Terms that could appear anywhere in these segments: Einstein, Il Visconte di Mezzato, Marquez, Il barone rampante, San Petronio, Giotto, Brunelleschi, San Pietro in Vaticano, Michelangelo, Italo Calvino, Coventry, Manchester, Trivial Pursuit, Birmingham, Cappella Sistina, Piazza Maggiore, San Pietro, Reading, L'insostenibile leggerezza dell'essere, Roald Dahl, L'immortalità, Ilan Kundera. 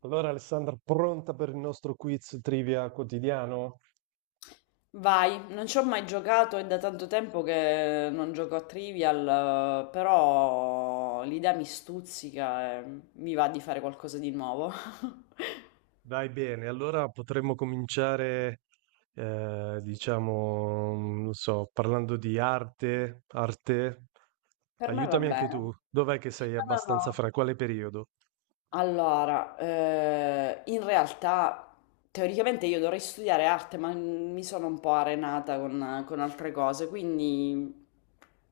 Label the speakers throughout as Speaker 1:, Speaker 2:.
Speaker 1: Allora, Alessandra, pronta per il nostro quiz trivia quotidiano?
Speaker 2: Vai, non ci ho mai giocato, è da tanto tempo che non gioco a Trivial, però l'idea mi stuzzica e mi va di fare qualcosa di nuovo.
Speaker 1: Dai bene, allora potremmo cominciare, diciamo, non so, parlando di arte.
Speaker 2: Per me va
Speaker 1: Aiutami anche
Speaker 2: bene.
Speaker 1: tu, dov'è che
Speaker 2: No,
Speaker 1: sei
Speaker 2: no,
Speaker 1: abbastanza
Speaker 2: no.
Speaker 1: fra? Quale periodo?
Speaker 2: Allora, in realtà teoricamente io dovrei studiare arte, ma mi sono un po' arenata con altre cose, quindi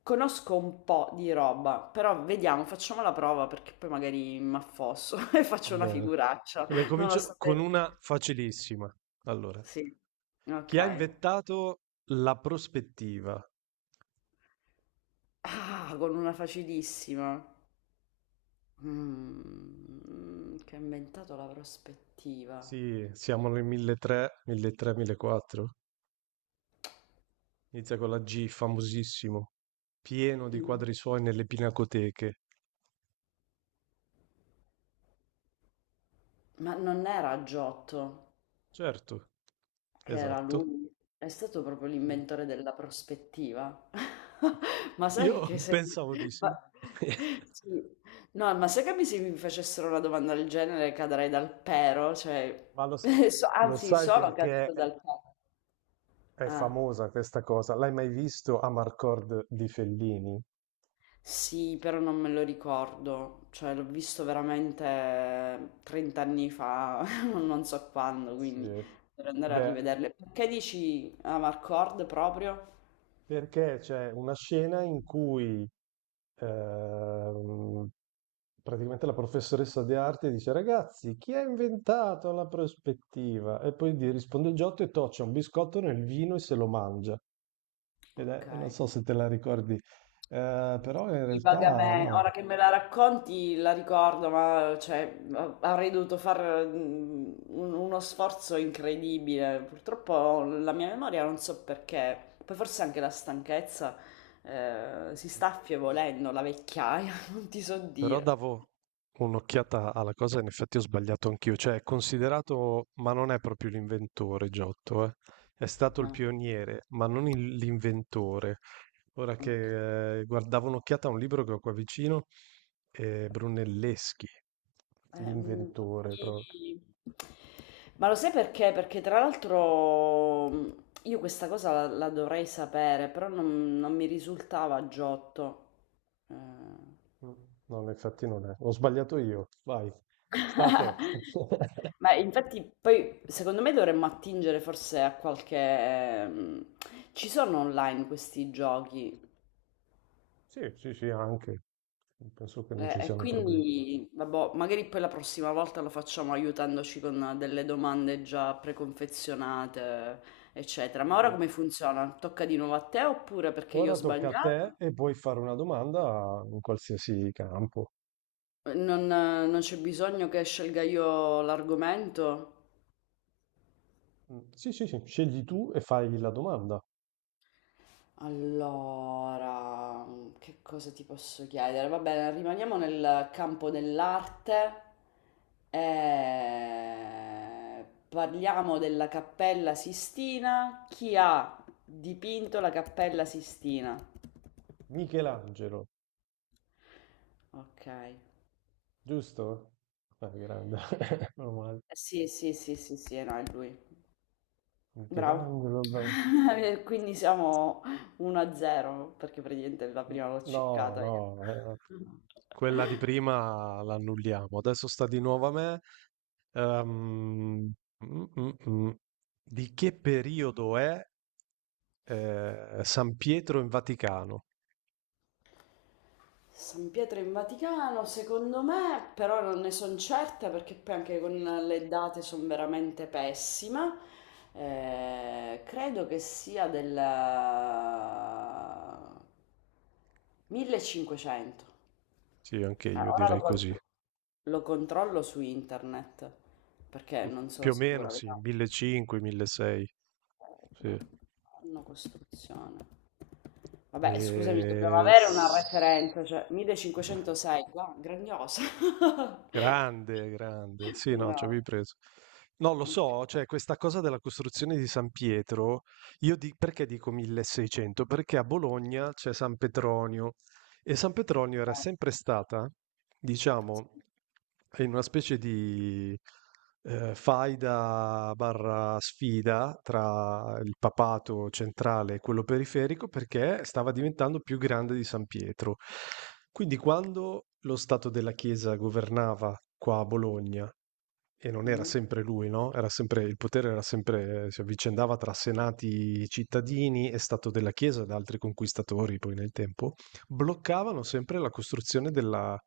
Speaker 2: conosco un po' di roba, però vediamo, facciamo la prova perché poi magari mi affosso e
Speaker 1: Va
Speaker 2: faccio una
Speaker 1: bene.
Speaker 2: figuraccia,
Speaker 1: Ne
Speaker 2: non lo
Speaker 1: comincio con
Speaker 2: sapete.
Speaker 1: una facilissima. Allora,
Speaker 2: Sì,
Speaker 1: chi ha
Speaker 2: ok.
Speaker 1: inventato la prospettiva?
Speaker 2: Ah, con una facilissima. Che ha inventato la prospettiva.
Speaker 1: Sì, siamo nel 1300, 1300, 1400. Inizia con la G, famosissimo, pieno di
Speaker 2: In-
Speaker 1: quadri suoi nelle pinacoteche.
Speaker 2: Ma non era Giotto.
Speaker 1: Certo,
Speaker 2: Che era
Speaker 1: esatto.
Speaker 2: lui, è stato proprio
Speaker 1: Sì.
Speaker 2: l'inventore della prospettiva. Ma
Speaker 1: Io
Speaker 2: sai che se...
Speaker 1: pensavo di sì.
Speaker 2: ma- sì. No, ma sai che se mi facessero una domanda del genere cadrei dal pero, cioè...
Speaker 1: Ma lo
Speaker 2: Anzi,
Speaker 1: sai
Speaker 2: sono
Speaker 1: perché
Speaker 2: caduta dal pero.
Speaker 1: è
Speaker 2: Ah.
Speaker 1: famosa questa cosa? L'hai mai visto Amarcord di Fellini?
Speaker 2: Sì, però non me lo ricordo, cioè l'ho visto veramente 30 anni fa, non so quando, quindi
Speaker 1: Sì.
Speaker 2: per andare a
Speaker 1: Beh,
Speaker 2: rivederle. Perché dici Amarcord proprio?
Speaker 1: perché c'è una scena in cui ehm, praticamente la professoressa di arte dice: Ragazzi, chi ha inventato la prospettiva? E poi gli risponde Giotto e toccia un biscotto nel vino e se lo mangia. Ed
Speaker 2: Ok.
Speaker 1: è, non so se te la ricordi, però in
Speaker 2: Sì,
Speaker 1: realtà
Speaker 2: vagamente,
Speaker 1: no.
Speaker 2: ora che me la racconti la ricordo, ma cioè, avrei dovuto fare uno sforzo incredibile. Purtroppo la mia memoria non so perché, poi forse anche la stanchezza si sta affievolendo, la vecchiaia, non ti so
Speaker 1: Però
Speaker 2: dire.
Speaker 1: davo un'occhiata alla cosa, in effetti ho sbagliato anch'io, cioè è considerato, ma non è proprio l'inventore Giotto, eh. È stato il
Speaker 2: Ah,
Speaker 1: pioniere, ma non l'inventore. Ora
Speaker 2: ok.
Speaker 1: che guardavo un'occhiata a un libro che ho qua vicino, Brunelleschi,
Speaker 2: Eh, mm,
Speaker 1: l'inventore proprio.
Speaker 2: infatti- Ma lo sai perché? Perché tra l'altro io questa cosa la dovrei sapere, però non mi risultava Giotto. Eh.
Speaker 1: No, infatti non è. Ho sbagliato io. Vai, sta a te.
Speaker 2: Ma infatti poi secondo me dovremmo attingere forse a qualche... Ci sono online questi giochi.
Speaker 1: Sì, sì, sì, anche. Penso che non ci
Speaker 2: E
Speaker 1: siano problemi.
Speaker 2: quindi, vabbè, magari poi la prossima volta lo facciamo aiutandoci con delle domande già preconfezionate, eccetera. Ma ora
Speaker 1: Mhm.
Speaker 2: come funziona? Tocca di nuovo a te oppure perché io ho
Speaker 1: Ora tocca a te
Speaker 2: sbagliato?
Speaker 1: e puoi fare una domanda in qualsiasi campo.
Speaker 2: Non c'è bisogno che scelga io l'argomento?
Speaker 1: Mm, sì, sì, sì, scegli tu e fai la domanda.
Speaker 2: Allora, che cosa ti posso chiedere? Va bene, rimaniamo nel campo dell'arte e parliamo della Cappella Sistina. Chi ha dipinto la Cappella Sistina?
Speaker 1: Michelangelo,
Speaker 2: Ok.
Speaker 1: giusto? Ah, grande. Meno male.
Speaker 2: Sì, sì, sì, sì, sì, no, è lui. Bravo.
Speaker 1: Michelangelo. Beh.
Speaker 2: Quindi siamo 1-0, perché praticamente la prima l'ho
Speaker 1: No,
Speaker 2: ciccata
Speaker 1: no,
Speaker 2: io.
Speaker 1: quella di prima l'annulliamo. Adesso sta di nuovo a me. Ehm, mm, mm, mm. Di che periodo è San Pietro in Vaticano?
Speaker 2: San Pietro in Vaticano, secondo me, però non ne sono certa perché poi anche con le date sono veramente pessima. Credo che sia del 1500.
Speaker 1: Sì, anche io
Speaker 2: Ora lo,
Speaker 1: direi
Speaker 2: con-
Speaker 1: così.
Speaker 2: lo controllo su internet perché non
Speaker 1: Più
Speaker 2: sono
Speaker 1: o meno
Speaker 2: sicura,
Speaker 1: sì,
Speaker 2: vediamo.
Speaker 1: 1500, 1600.
Speaker 2: Però,
Speaker 1: Sì.
Speaker 2: anno costruzione. Vabbè, scusami, dobbiamo
Speaker 1: E...
Speaker 2: avere una
Speaker 1: s-
Speaker 2: referenza, cioè 1506, wow, grandiosa.
Speaker 1: Grande, grande. Sì, no, ci
Speaker 2: Bravo.
Speaker 1: avevi preso. No, lo
Speaker 2: Ok.
Speaker 1: so, cioè questa cosa della costruzione di San Pietro, perché dico 1600? Perché a Bologna c'è San Petronio. E San Petronio era sempre stata, diciamo, in una specie di faida/sfida tra il papato centrale e quello periferico perché stava diventando più grande di San Pietro. Quindi quando lo Stato della Chiesa governava qua a Bologna, e non era
Speaker 2: Mhm.
Speaker 1: sempre lui, no? Il potere era sempre, si avvicendava tra senati cittadini e Stato della Chiesa ed altri conquistatori poi nel tempo bloccavano sempre la costruzione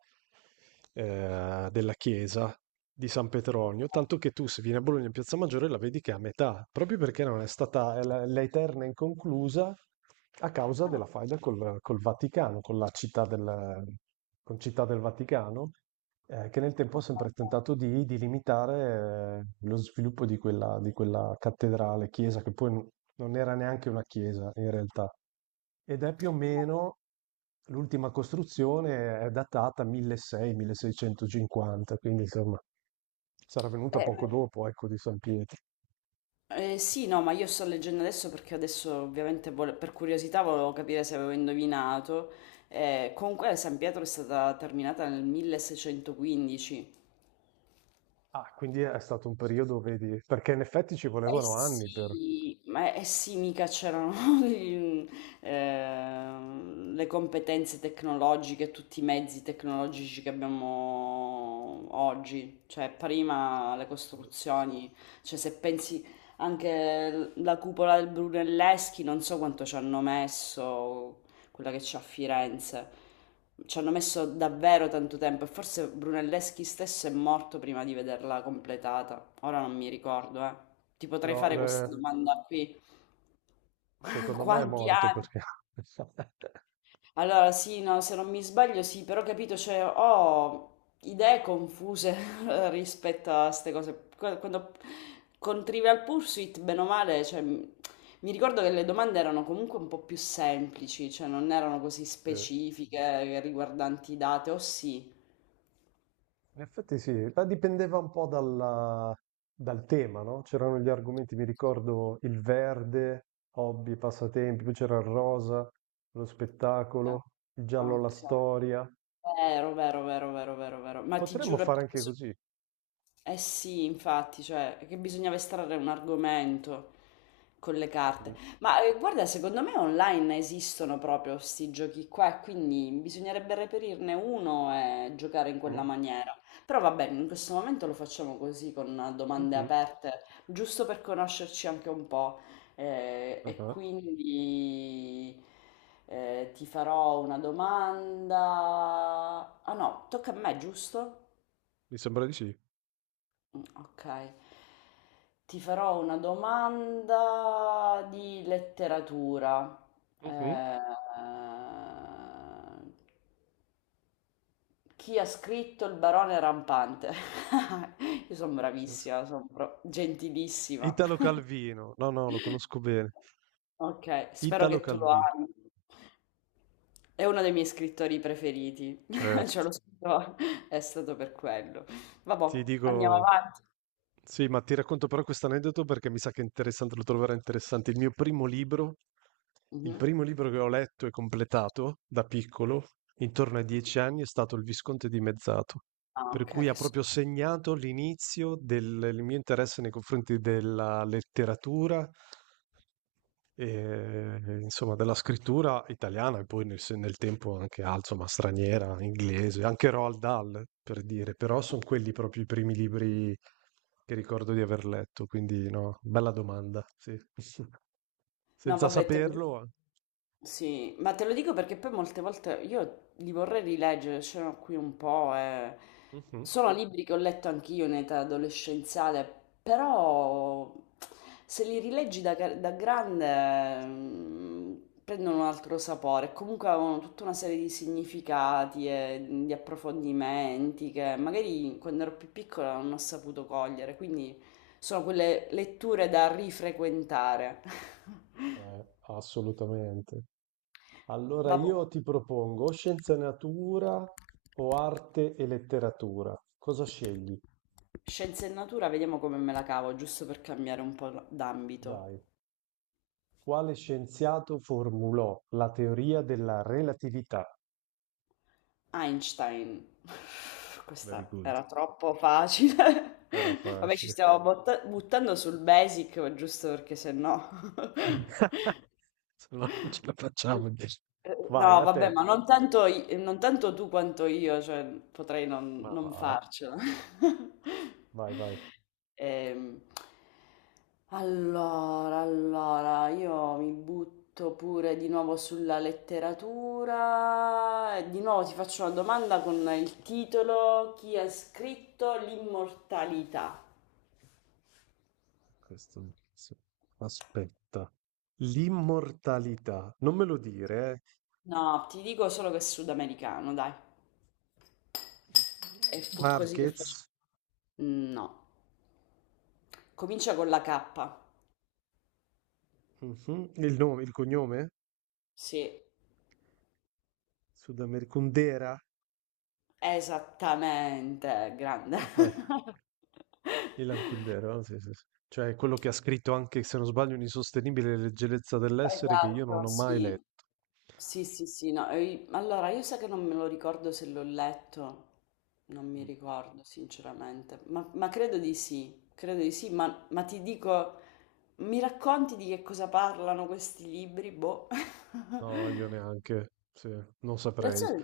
Speaker 1: della chiesa di San Petronio, tanto che tu se vieni a Bologna in Piazza Maggiore la vedi che è a metà, proprio perché non è stata è la eterna inconclusa a causa
Speaker 2: Ah,
Speaker 1: della faida col Vaticano, con città del Vaticano, che nel tempo ha
Speaker 2: ok,
Speaker 1: sempre
Speaker 2: ok.
Speaker 1: tentato di limitare lo sviluppo di quella cattedrale, chiesa, che poi non era neanche una chiesa in realtà, ed è più o meno l'ultima costruzione è datata 1600-1650, quindi insomma sarà venuta
Speaker 2: eh,
Speaker 1: poco dopo, ecco, di San Pietro.
Speaker 2: sì, no, ma io sto leggendo adesso perché adesso ovviamente per curiosità volevo capire se avevo indovinato. Comunque San Pietro è stata terminata nel 1615.
Speaker 1: Ah, quindi è stato un periodo, vedi, perché in effetti ci
Speaker 2: Eh
Speaker 1: volevano anni per...
Speaker 2: sì, ma eh sì, mica c'erano i- le competenze tecnologiche, tutti i mezzi tecnologici che abbiamo oggi, cioè prima le costruzioni, cioè se pensi anche la cupola del Brunelleschi, non so quanto ci hanno messo, quella che c'è a Firenze, ci hanno messo davvero tanto tempo e forse Brunelleschi stesso è morto prima di vederla completata, ora non mi ricordo, eh. Ti potrei
Speaker 1: No,
Speaker 2: fare questa domanda qui.
Speaker 1: secondo me è
Speaker 2: Quanti
Speaker 1: morto
Speaker 2: anni?
Speaker 1: perché...
Speaker 2: Allora, sì, no, se non mi sbaglio, sì, però ho capito, cioè, ho idee confuse rispetto a queste cose. Quando con Trivial Pursuit, bene o male, cioè, mi ricordo che le domande erano comunque un po' più semplici, cioè non erano così
Speaker 1: Sì.
Speaker 2: specifiche riguardanti date, o sì.
Speaker 1: In effetti sì, ma dipendeva un po' dal tema, no? C'erano gli argomenti, mi ricordo il verde, hobby, passatempi, poi c'era il rosa, lo
Speaker 2: Ah,
Speaker 1: spettacolo, il giallo, la
Speaker 2: ok,
Speaker 1: storia.
Speaker 2: vero, vero, vero, vero, vero, vero. Ma ti
Speaker 1: Potremmo
Speaker 2: giuro, è
Speaker 1: fare
Speaker 2: perché
Speaker 1: anche così.
Speaker 2: Eh sì, infatti, cioè, che bisognava estrarre un argomento con le carte.
Speaker 1: Mhm,
Speaker 2: Ma guarda, secondo me online esistono proprio questi giochi qua, e quindi bisognerebbe reperirne uno e giocare in quella
Speaker 1: mhm,
Speaker 2: maniera. Però va bene, in questo momento lo facciamo così, con domande
Speaker 1: mhm.
Speaker 2: aperte, giusto per conoscerci anche un po'. E
Speaker 1: Ah,
Speaker 2: quindi ti farò una domanda. Ah no, tocca a me, giusto?
Speaker 1: mi sembra di sì.
Speaker 2: Okay. Ti farò una domanda di letteratura.
Speaker 1: Mhm.
Speaker 2: Ehm, Chi ha scritto Il barone rampante? Io son
Speaker 1: Yes.
Speaker 2: bravissima, son pro gentilissima.
Speaker 1: Italo Calvino, no, no, lo conosco bene.
Speaker 2: Okay, spero
Speaker 1: Italo
Speaker 2: che tu lo
Speaker 1: Calvino,
Speaker 2: ami. È uno dei miei scrittori preferiti. Ce l'ho
Speaker 1: certo.
Speaker 2: scritto è stato per quello.
Speaker 1: Ti
Speaker 2: Vabbò, andiamo
Speaker 1: dico,
Speaker 2: avanti.
Speaker 1: sì, ma ti racconto però questo aneddoto perché mi sa che è interessante, lo troverai interessante. Il
Speaker 2: Mh-mh.
Speaker 1: primo libro che ho letto e completato da piccolo, intorno ai 10 anni, è stato Il Visconte di Mezzato,
Speaker 2: Ah,
Speaker 1: per
Speaker 2: ok,
Speaker 1: cui ha
Speaker 2: che so.
Speaker 1: proprio segnato l'inizio del, del mio interesse nei confronti della letteratura e, insomma, della scrittura italiana e poi nel, se- nel tempo anche insomma, straniera, inglese, anche Roald Dahl, per dire, però sono quelli proprio i primi libri che ricordo di aver letto, quindi no, bella domanda, sì.
Speaker 2: No,
Speaker 1: Senza
Speaker 2: vabbè, te lo dico.
Speaker 1: saperlo.
Speaker 2: Sì, ma te lo dico perché poi molte volte io li vorrei rileggere, c'erano qui un po', e...
Speaker 1: Mhm.
Speaker 2: sono libri che ho letto anch'io in età adolescenziale, però se li rileggi da, da grande prendono un altro sapore, comunque avevano tutta una serie di significati e di approfondimenti che magari quando ero più piccola non ho saputo cogliere, quindi... Sono quelle letture da rifrequentare.
Speaker 1: Assolutamente. Allora
Speaker 2: Vabbè,
Speaker 1: io ti propongo o scienze e natura o arte e letteratura. Cosa scegli?
Speaker 2: scienze e natura, vediamo come me la cavo, giusto per cambiare un po' d'ambito.
Speaker 1: Dai. Quale scienziato formulò la teoria della relatività?
Speaker 2: Einstein.
Speaker 1: Very
Speaker 2: Questa
Speaker 1: good,
Speaker 2: era troppo facile.
Speaker 1: era
Speaker 2: Vabbè, ci
Speaker 1: facile.
Speaker 2: stiamo buttando sul basic, giusto perché se no...
Speaker 1: Se no non ce la
Speaker 2: Sì.
Speaker 1: facciamo, dici. Vai,
Speaker 2: No,
Speaker 1: a
Speaker 2: vabbè,
Speaker 1: te.
Speaker 2: ma non tanto, non tanto tu quanto io, cioè potrei non,
Speaker 1: Ma
Speaker 2: non
Speaker 1: va,
Speaker 2: farcela.
Speaker 1: vai, vai.
Speaker 2: Ehm, allora, io mi butto pure di nuovo sulla letteratura. E di nuovo ti faccio una domanda con il titolo: chi ha scritto L'immortalità?
Speaker 1: Questo... sì. Aspetta. L'immortalità. Non me lo dire,
Speaker 2: No, ti dico solo che è sudamericano, dai.
Speaker 1: eh.
Speaker 2: E fu così che fece.
Speaker 1: Marquez.
Speaker 2: No, comincia con la K.
Speaker 1: Mhm. Il nome, il cognome?
Speaker 2: Sì,
Speaker 1: Sudamericundera.
Speaker 2: esattamente, grande.
Speaker 1: Ah, dai. Ilan Kundera, sì, sì, sì. Cioè quello che ha scritto anche, se non sbaglio, un'insostenibile leggerezza dell'essere che io non
Speaker 2: Esatto,
Speaker 1: ho mai
Speaker 2: sì.
Speaker 1: letto.
Speaker 2: Sì, sì, sì, no. Allora, io so che non me lo ricordo se l'ho letto, non mi
Speaker 1: Mm,
Speaker 2: ricordo sinceramente, ma credo di sì, ma ti dico, mi racconti di che cosa parlano questi libri? Boh.
Speaker 1: no, io neanche, sì, non
Speaker 2: Non so,
Speaker 1: saprei.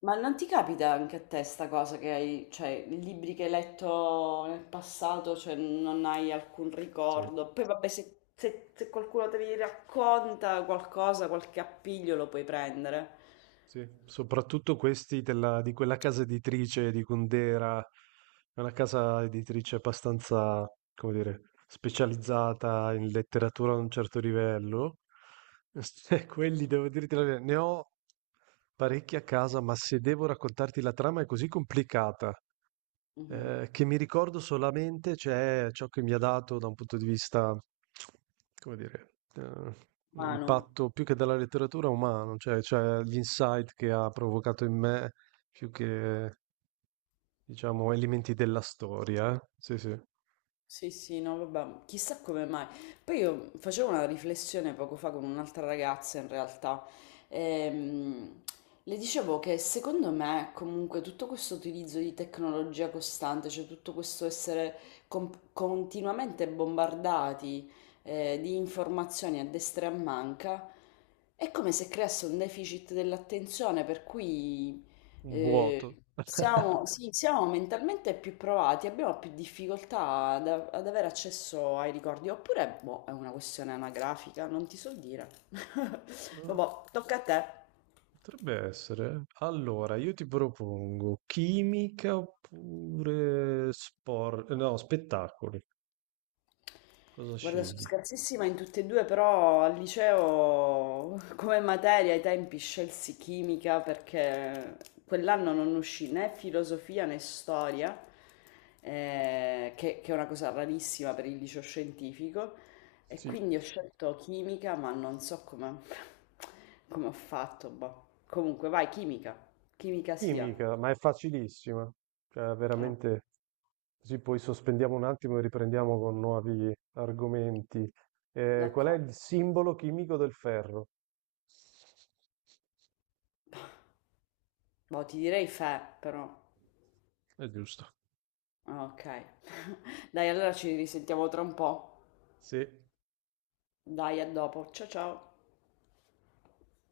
Speaker 2: ma non ti capita anche a te sta cosa che hai, cioè, libri che hai letto nel passato, cioè non hai alcun
Speaker 1: Sì,
Speaker 2: ricordo. Poi vabbè, se qualcuno te li racconta qualcosa, qualche appiglio lo puoi prendere.
Speaker 1: sì. Soprattutto questi di quella casa editrice di Kundera, è una casa editrice abbastanza, come dire, specializzata in letteratura a un certo livello. E quelli, devo dirti la verità, ne ho parecchi a casa, ma se devo raccontarti la trama è così complicata
Speaker 2: Mhm.
Speaker 1: Che mi ricordo solamente c'è ciò che mi ha dato da un punto di vista, come dire,
Speaker 2: Mano.
Speaker 1: l'impatto più che della letteratura umano, cioè, gli insight che ha provocato in me, più che, diciamo, elementi della storia. Eh. Sì, sì, un
Speaker 2: Sì, sì, no, vabbè, chissà come mai. Poi io facevo una riflessione poco fa con un'altra ragazza, in realtà. Ehm, le dicevo che secondo me, comunque, tutto questo utilizzo di tecnologia costante, cioè tutto questo essere continuamente bombardati, di informazioni a destra e a manca, è come se creasse un deficit dell'attenzione, per cui
Speaker 1: vuoto.
Speaker 2: sì, siamo mentalmente più provati, abbiamo più difficoltà ad avere accesso ai ricordi, oppure boh, è una questione anagrafica, non ti so dire.
Speaker 1: Eh,
Speaker 2: Vabbè, tocca a te.
Speaker 1: potrebbe essere. Allora, io ti propongo chimica oppure sport, no, spettacoli. Cosa
Speaker 2: Guarda, sono
Speaker 1: scegli?
Speaker 2: scarsissima in tutte e due, però al liceo come materia ai tempi scelsi chimica perché quell'anno non uscì né filosofia né storia, che è una cosa rarissima per il liceo scientifico, e
Speaker 1: Sì.
Speaker 2: quindi ho scelto chimica, ma non so come, come ho fatto. Boh. Comunque, vai, chimica, chimica sia.
Speaker 1: Chimica, ma è facilissima, cioè
Speaker 2: Ah,
Speaker 1: veramente così poi sospendiamo un attimo e riprendiamo con nuovi argomenti. Qual è
Speaker 2: d'accordo.
Speaker 1: il simbolo chimico del ferro?
Speaker 2: Boh, ti direi fe, però.
Speaker 1: È giusto.
Speaker 2: Ah, ok. Dai, allora ci risentiamo tra un po'.
Speaker 1: Sì,
Speaker 2: Dai, a dopo. Ciao ciao.